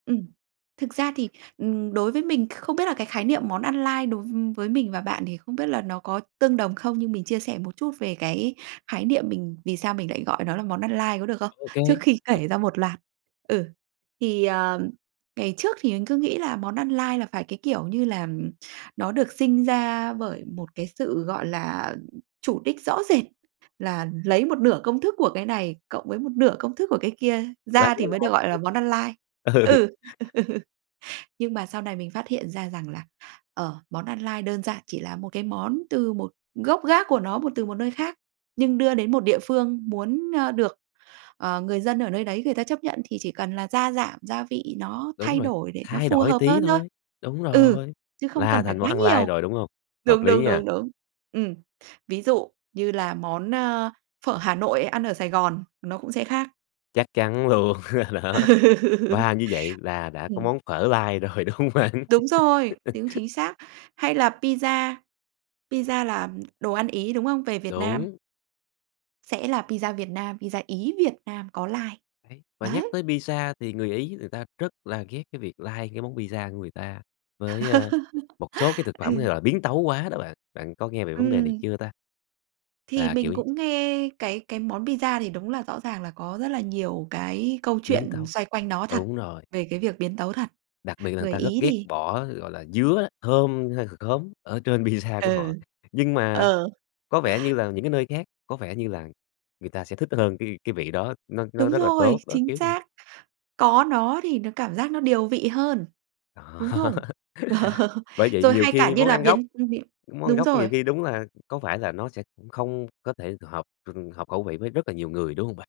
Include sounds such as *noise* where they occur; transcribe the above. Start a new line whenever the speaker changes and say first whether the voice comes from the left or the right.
right: Ừm, thực ra thì, ừm, đối với mình không biết là cái khái niệm món ăn lai đối v với mình và bạn thì không biết là nó có tương đồng không. Nhưng mình chia sẻ một chút về cái khái niệm mình vì sao mình lại gọi nó là món ăn lai có được không,
left: Ô kê.
right: trước khi kể ra
left: *unintelligible*
right: một loạt? Ừ, thì, ờ, ngày trước thì mình cứ nghĩ là món ăn lai là phải, cái kiểu, như là nó được sinh ra bởi một cái sự, gọi là, chủ đích rõ rệt, là lấy một nửa công thức của cái này cộng với một nửa công thức của cái kia
left: Là
right: ra thì mới được
left: *unintelligible*
right: gọi là món ăn lai.
left: ừ, ừ.
right: Ừ, *laughs* nhưng mà sau này mình phát hiện ra rằng là, ờ, món ăn lai đơn giản chỉ là một cái món từ một gốc gác của nó, một từ một nơi khác, nhưng đưa đến một địa phương muốn, ơ, được, ờ, người dân ở nơi đấy người ta chấp nhận, thì chỉ cần là gia giảm gia vị nó
left: Đúng
right: thay
left: rồi,
right: đổi để nó
left: thay
right: phù
left: đổi
right: hợp
left: tí
right: hơn thôi.
left: thôi, đúng
right: Ừ,
left: rồi,
right: chứ không
left: là
right: cần phải
left: thành món
right: quá
left: ăn lai
right: nhiều,
left: rồi, đúng hông? Hợp
right: đúng,
left: lý
right: đúng,
left: nha.
right: đúng, đúng. Ừm, ví dụ như là món, ơ, phở Hà Nội ăn ở Sài Gòn nó cũng sẽ khác.
left: Chắc chắn luôn, *laughs* đó.
right: Ừ.
left: Và như vậy là đã có
right: Ừm.
left: món phở lai rồi, đúng hông bạn?
right: Đúng rồi,
left: *laughs*
right: tiếng chính xác. Hay là pizza, pizza là đồ ăn Ý, đúng không? Về Việt Nam
left: Đúng.
right: sẽ là pizza Việt Nam, pizza Ý Việt Nam có lai,
left: Đấy, và nhắc
right: đấy.
left: tới pizza thì người Ý người ta rất là ghét cái việc lai cái món pizza của người ta với, ơ, một số cái thực
right: *laughs*
left: phẩm
right: Ừ.
left: hay là biến tấu quá đó bạn. Bạn có nghe về vấn đề này
right: Ừm.
left: chưa ta?
right: Thì
left: Là kiểu
right: mình
left: nh
right: cũng nghe cái cái món pizza thì đúng là rõ ràng là có rất là nhiều cái câu
left: Biến
right: chuyện
left: tấu.
right: xoay quanh nó thật,
left: Đúng rồi.
right: về cái việc biến tấu thật.
left: Đặc biệt là người
right: Người
left: ta rất
right: Ý
left: ghét
right: thì
left: bỏ, gọi là, dứa, thơm hay c khóm ở trên pizza của họ.
right: Ừ,
left: Nhưng mà
right: ờ.
left: có vẻ như là những cái nơi khác, có vẻ như là người ta sẽ thích hơn cái cái vị đó. Nó nó
right: Đúng
left: rất là
right: rồi,
left: tốt, đó,
right: chính
left: kiểu vậy.
right: xác! Có nó thì nó cảm giác nó điều vị hơn,
left: Đó.
right: đúng không?
left: *laughs*
right: *laughs*
left: Bởi vậy
right: Rồi
left: nhiều
right: hay cả
left: khi
right: như
left: món
right: là
left: ăn gốc
right: biến, ưm, biến
left: món ăn
right: đúng
left: gốc nhiều
right: rồi.
left: khi đúng là có phải là nó sẽ không có thể hợp *unintelligible* hợp khẩu vị với rất là nhiều người, đúng hông bạn?